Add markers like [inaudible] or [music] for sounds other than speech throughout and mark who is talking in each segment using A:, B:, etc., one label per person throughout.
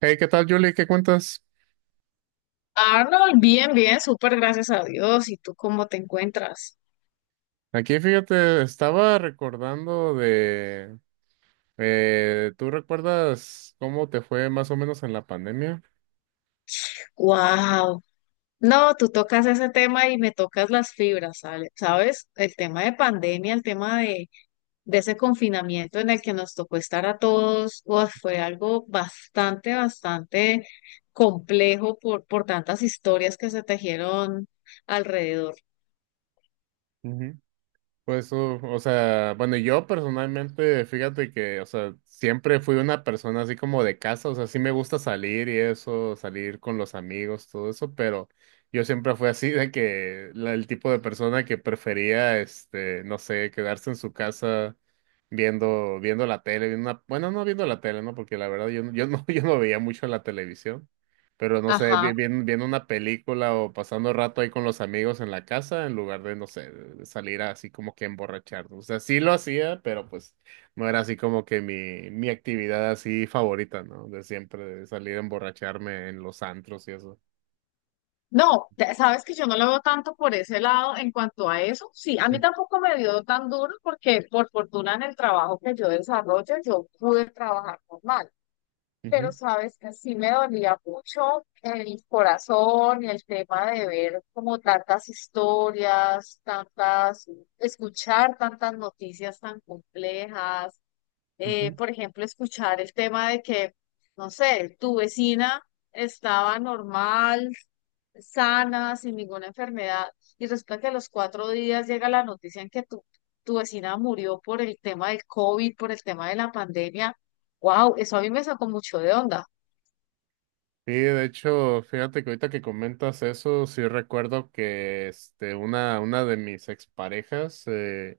A: Hey, ¿qué tal, Julie? ¿Qué cuentas?
B: Arnold, bien, bien, súper gracias a Dios. ¿Y tú cómo te encuentras?
A: Aquí, fíjate, estaba recordando ¿tú recuerdas cómo te fue más o menos en la pandemia?
B: Wow. No, tú tocas ese tema y me tocas las fibras, ¿sale? ¿Sabes? El tema de pandemia, el tema de ese confinamiento en el que nos tocó estar a todos, uf, fue algo bastante, bastante complejo por tantas historias que se tejieron alrededor.
A: Pues, o sea, bueno, yo personalmente, fíjate que, o sea, siempre fui una persona así como de casa, o sea, sí me gusta salir y eso, salir con los amigos, todo eso, pero yo siempre fui así de que el tipo de persona que prefería, no sé, quedarse en su casa viendo la tele, bueno, no viendo la tele, ¿no? Porque la verdad yo, no- yo no, [laughs] yo no veía mucho la televisión. Pero no sé,
B: Ajá.
A: viendo una película o pasando rato ahí con los amigos en la casa, en lugar de, no sé, de salir así como que emborracharnos. O sea, sí lo hacía, pero pues no era así como que mi actividad así favorita, ¿no? De siempre, de salir a emborracharme en los antros y eso.
B: No, sabes que yo no lo veo tanto por ese lado en cuanto a eso. Sí, a mí
A: Mm,
B: tampoco me dio tan duro porque por fortuna en el trabajo que yo desarrollo yo pude trabajar normal, pero
A: ujú,
B: sabes que sí me dolía mucho el corazón y el tema de ver como tantas historias, tantas, escuchar tantas noticias tan complejas.
A: ujú.
B: Por ejemplo, escuchar el tema de que, no sé, tu vecina estaba normal sana, sin ninguna enfermedad, y resulta que a los 4 días llega la noticia en que tu vecina murió por el tema del COVID, por el tema de la pandemia. Wow, eso a mí me sacó mucho de onda.
A: Sí, de hecho, fíjate que ahorita que comentas eso, sí recuerdo que este, una de mis exparejas. eh,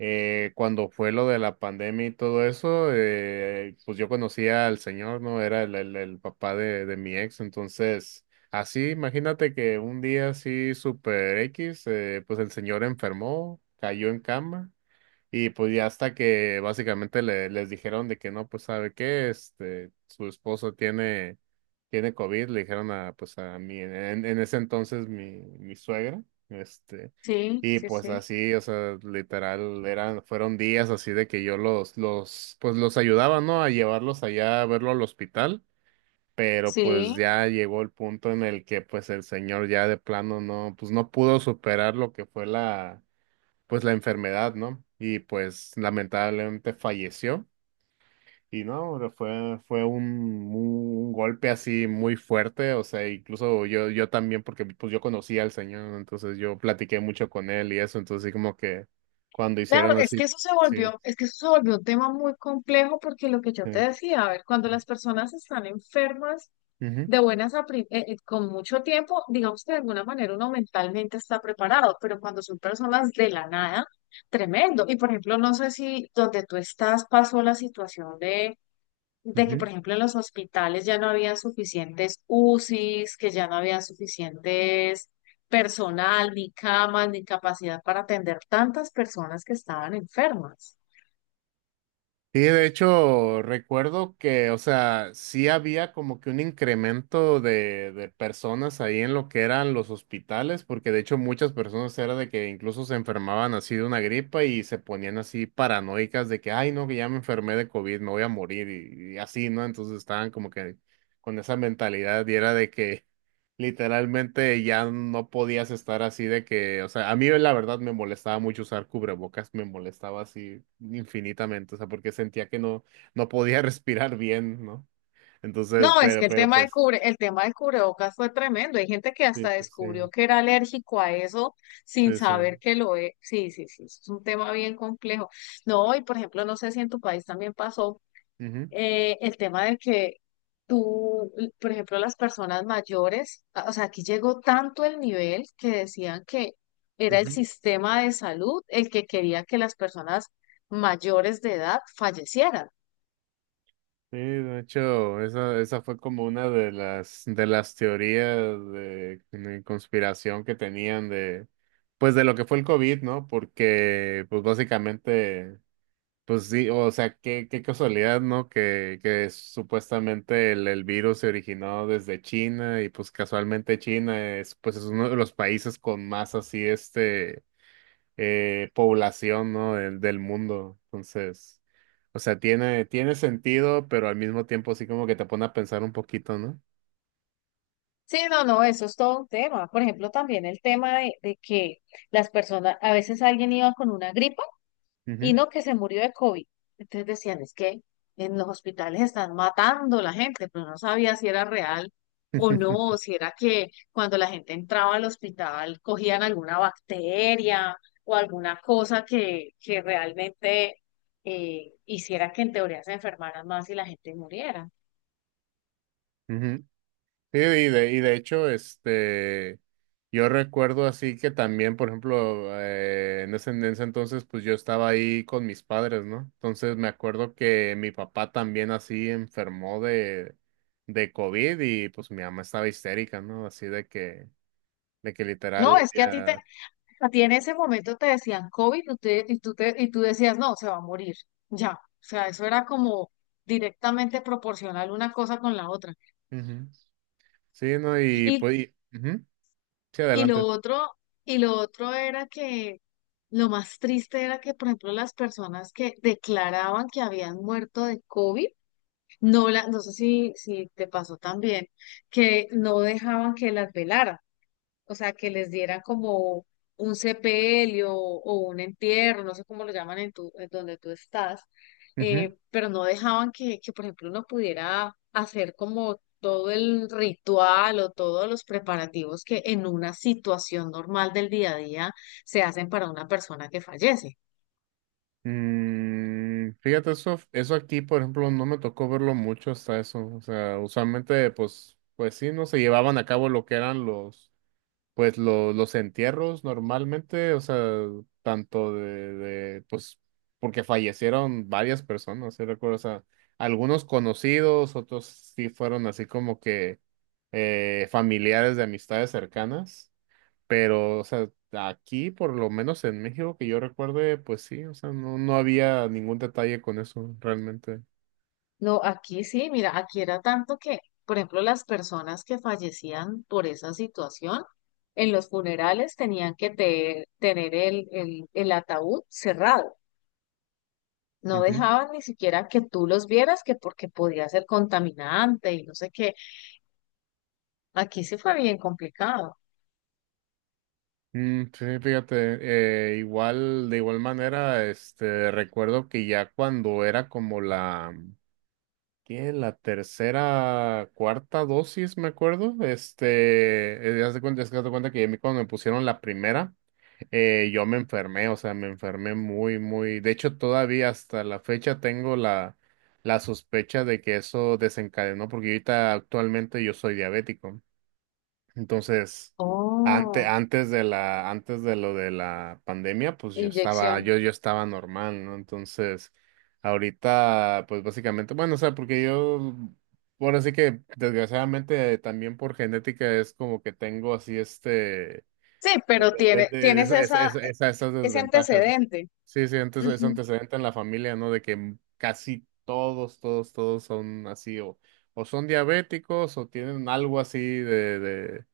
A: Eh, Cuando fue lo de la pandemia y todo eso, pues yo conocía al señor, ¿no? Era el papá de mi ex, entonces, así, imagínate que un día así super X, pues el señor enfermó, cayó en cama. Y pues ya hasta que básicamente les dijeron de que no, pues sabe qué, este, su esposo tiene COVID. Le dijeron a, pues a mí, en ese entonces mi suegra, este,
B: Sí,
A: y
B: sí,
A: pues
B: sí.
A: así, o sea, literal, fueron días así de que yo pues los ayudaba, ¿no? A llevarlos allá a verlo al hospital, pero pues
B: Sí.
A: ya llegó el punto en el que pues el señor ya de plano no, pues no pudo superar lo que fue la pues la enfermedad, ¿no? Y pues lamentablemente falleció. Y no, fue un golpe así muy fuerte, o sea, incluso yo, también, porque pues yo conocía al señor, ¿no? Entonces yo platiqué mucho con él y eso, entonces así como que cuando hicieron
B: Claro, es
A: así,
B: que
A: sí,
B: eso se volvió un tema muy complejo porque lo que yo
A: sí.
B: te decía, a ver, cuando
A: Sí.
B: las personas están enfermas,
A: Ujú,
B: de buenas a pri- con mucho tiempo, digamos que de alguna manera uno mentalmente está preparado, pero cuando son personas de la nada, tremendo. Y por ejemplo, no sé si donde tú estás pasó la situación de, que,
A: ujú.
B: por ejemplo, en los hospitales ya no habían suficientes UCIs, que ya no había suficientes personal, ni camas, ni capacidad para atender tantas personas que estaban enfermas.
A: Sí, de hecho, recuerdo que, o sea, sí había como que un incremento de personas ahí en lo que eran los hospitales, porque de hecho muchas personas era de que incluso se enfermaban así de una gripa y se ponían así paranoicas de que, ay, no, que ya me enfermé de COVID, me voy a morir y así, ¿no? Entonces estaban como que con esa mentalidad y era de que literalmente ya no podías estar así de que, o sea, a mí la verdad me molestaba mucho usar cubrebocas, me molestaba así infinitamente, o sea, porque sentía que no podía [laughs] respirar bien, ¿no? Entonces,
B: No, es
A: pero,
B: que
A: pero pues,
B: el tema del cubrebocas fue tremendo. Hay gente que
A: sí,
B: hasta
A: sí, sí,
B: descubrió que era alérgico a eso sin
A: sí, sí.
B: saber que lo es. Sí, sí, sí, es un tema bien complejo. No, y por ejemplo, no sé si en tu país también pasó
A: Ujú,
B: el tema de que tú, por ejemplo, las personas mayores, o sea, aquí llegó tanto el nivel que decían que era el
A: ujú.
B: sistema de salud el que quería que las personas mayores de edad fallecieran.
A: Sí, de hecho, esa fue como una de las, teorías de conspiración que tenían de, pues de lo que fue el COVID, ¿no? Porque pues básicamente, pues sí, o sea, qué casualidad, ¿no? Que supuestamente el virus se originó desde China y pues casualmente China es, pues es uno de los países con más así, este, población, ¿no? Del, del mundo. Entonces, o sea, tiene sentido, pero al mismo tiempo sí como que te pone a pensar un poquito, ¿no?
B: Sí, no, no, eso es todo un tema. Por ejemplo, también el tema de, que las personas, a veces alguien iba con una gripa y
A: Ujú.
B: no que se murió de COVID. Entonces decían, es que en los hospitales están matando a la gente, pero no sabía si era real o no, o si era que cuando la gente entraba al hospital cogían alguna bacteria o alguna cosa que realmente hiciera que en teoría se enfermaran más y la gente muriera.
A: [laughs] Sí, y de hecho, este, yo recuerdo así que también, por ejemplo, en ese, entonces, pues yo estaba ahí con mis padres, ¿no? Entonces me acuerdo que mi papá también así enfermó de COVID y pues mi mamá estaba histérica, ¿no? Así de que
B: No,
A: literal,
B: es que
A: ya,
B: a ti en ese momento te decían COVID y tú decías, no, se va a morir, ya. O sea, eso era como directamente proporcional una cosa con la otra.
A: ujú. Sí, ¿no? Y
B: Y,
A: pues, ujú. Sí,
B: y lo
A: adelante.
B: otro, era que lo más triste era que, por ejemplo, las personas que declaraban que habían muerto de COVID, no, la, no sé si, si te pasó también, que no dejaban que las velaran. O sea, que les diera como un sepelio o un entierro, no sé cómo lo llaman en tu, en donde tú estás, pero no dejaban que, por ejemplo, uno pudiera hacer como todo el ritual o todos los preparativos que en una situación normal del día a día se hacen para una persona que fallece.
A: Mm, fíjate, eso aquí, por ejemplo, no me tocó verlo mucho hasta eso. O sea, usualmente, pues, pues sí, no se llevaban a cabo lo que eran los, pues, los entierros normalmente, o sea, tanto pues, porque fallecieron varias personas, sí recuerdo, o sea, algunos conocidos, otros sí fueron así como que familiares de amistades cercanas. Pero, o sea, aquí, por lo menos en México, que yo recuerde, pues sí, o sea, no, no había ningún detalle con eso realmente.
B: No, aquí sí, mira, aquí era tanto que, por ejemplo, las personas que fallecían por esa situación, en los funerales tenían que tener el ataúd cerrado. No
A: Ujú.
B: dejaban ni siquiera que tú los vieras, que porque podía ser contaminante y no sé qué. Aquí sí fue bien complicado.
A: Mm, sí, fíjate, igual, de igual manera, este, recuerdo que ya cuando era como ¿qué? La tercera, cuarta dosis, me acuerdo, este, es que haz de cuenta que a mí cuando me pusieron la primera, yo me enfermé, o sea, me enfermé muy, muy. De hecho, todavía hasta la fecha tengo la sospecha de que eso desencadenó, porque ahorita actualmente yo soy diabético. Entonces, antes
B: Oh,
A: antes de la, antes de lo de la pandemia, pues yo estaba,
B: inyección.
A: yo, yo estaba normal, ¿no? Entonces, ahorita, pues básicamente, bueno, o sea, porque yo, bueno, así que desgraciadamente también por genética es como que tengo así
B: Sí, pero
A: Esa- esa- esa- esa- esas
B: ese
A: desventajas, ¿no?
B: antecedente.
A: Sí, sí, es
B: Ujú.
A: antecedente en la familia, ¿no? De que casi todos, todos, todos son así, o son diabéticos, o tienen algo así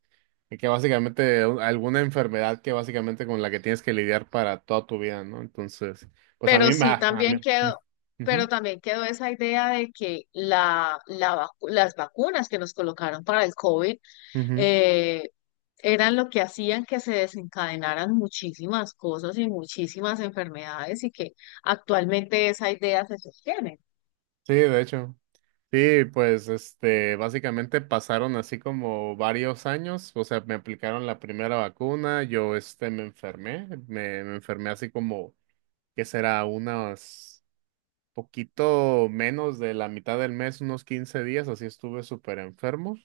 A: de que básicamente alguna enfermedad que básicamente con la que tienes que lidiar para toda tu vida, ¿no? Entonces, pues a
B: Pero
A: mí me,
B: sí
A: a
B: también
A: mí,
B: quedó, pero
A: ujú,
B: también quedó esa idea de que las vacunas que nos colocaron para el COVID
A: ujú.
B: eh, eran lo que hacían que se desencadenaran muchísimas cosas y muchísimas enfermedades y que actualmente esa idea se sostiene.
A: Sí, de hecho. Sí, pues este, básicamente pasaron así como varios años, o sea, me aplicaron la primera vacuna, yo este me enfermé, me enfermé así como que será unos poquito menos de la mitad del mes, unos 15 días, así estuve súper enfermo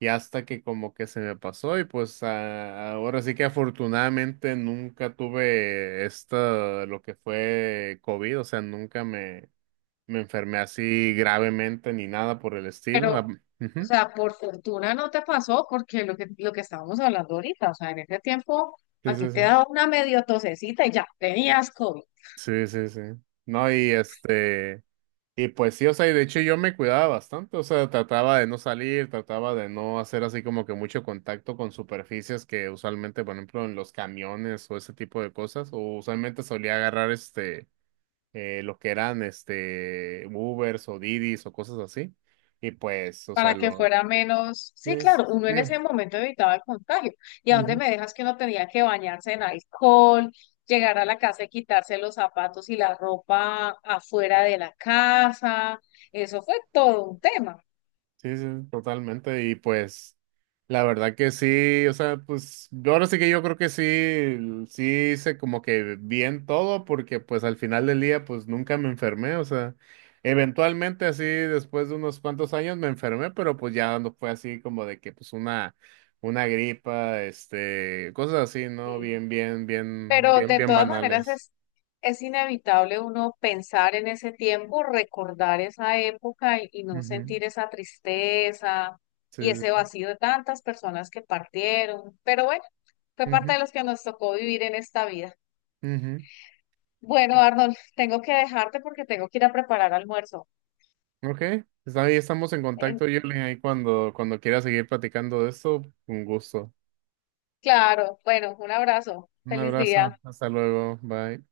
A: y hasta que como que se me pasó y pues ahora sí que afortunadamente nunca tuve lo que fue COVID, o sea, nunca me enfermé así gravemente ni nada por el
B: Pero,
A: estilo. Ah,
B: o
A: ujú.
B: sea, por fortuna no te pasó porque lo que estábamos hablando ahorita, o sea, en ese tiempo
A: Sí,
B: a ti
A: sí, sí.
B: te daba una medio tosecita y ya tenías COVID.
A: Sí, sí, sí. No, y este, y pues sí, o sea, y de hecho yo me cuidaba bastante, o sea, trataba de no salir, trataba de no hacer así como que mucho contacto con superficies que usualmente, por ejemplo, en los camiones o ese tipo de cosas, o usualmente solía agarrar este, lo que eran este, Ubers o Didis o cosas así, y pues, o sea,
B: Para que
A: lo...
B: fuera menos, sí,
A: Sí, sí,
B: claro, uno
A: sí.
B: en ese momento evitaba el contagio. ¿Y a dónde
A: Ujú.
B: me dejas que uno tenía que bañarse en alcohol, llegar a la casa y quitarse los zapatos y la ropa afuera de la casa? Eso fue todo un tema.
A: Sí, sí, totalmente. Y pues, la verdad que sí, o sea, pues, yo ahora sí que yo creo que sí hice como que bien todo, porque pues al final del día, pues nunca me enfermé, o sea, eventualmente así, después de unos cuantos años me enfermé, pero pues ya no fue así como de que pues una gripa, este, cosas así, ¿no?
B: Sí.
A: Bien, bien, bien,
B: Pero
A: bien,
B: de
A: bien
B: todas maneras
A: banales.
B: es inevitable uno pensar en ese tiempo, recordar esa época y no
A: Ujú.
B: sentir esa tristeza y
A: Sí,
B: ese
A: sí.
B: vacío de tantas personas que partieron. Pero bueno, fue parte
A: Ujú,
B: de los que nos tocó vivir en esta vida.
A: ujú.
B: Bueno, Arnold, [laughs] tengo que dejarte porque tengo que ir a preparar almuerzo.
A: Ok, pues ahí estamos en
B: En-
A: contacto, Yuli, ahí cuando quieras seguir platicando de esto, un gusto.
B: claro, bueno, un abrazo.
A: Un
B: Feliz día.
A: abrazo, hasta luego, bye.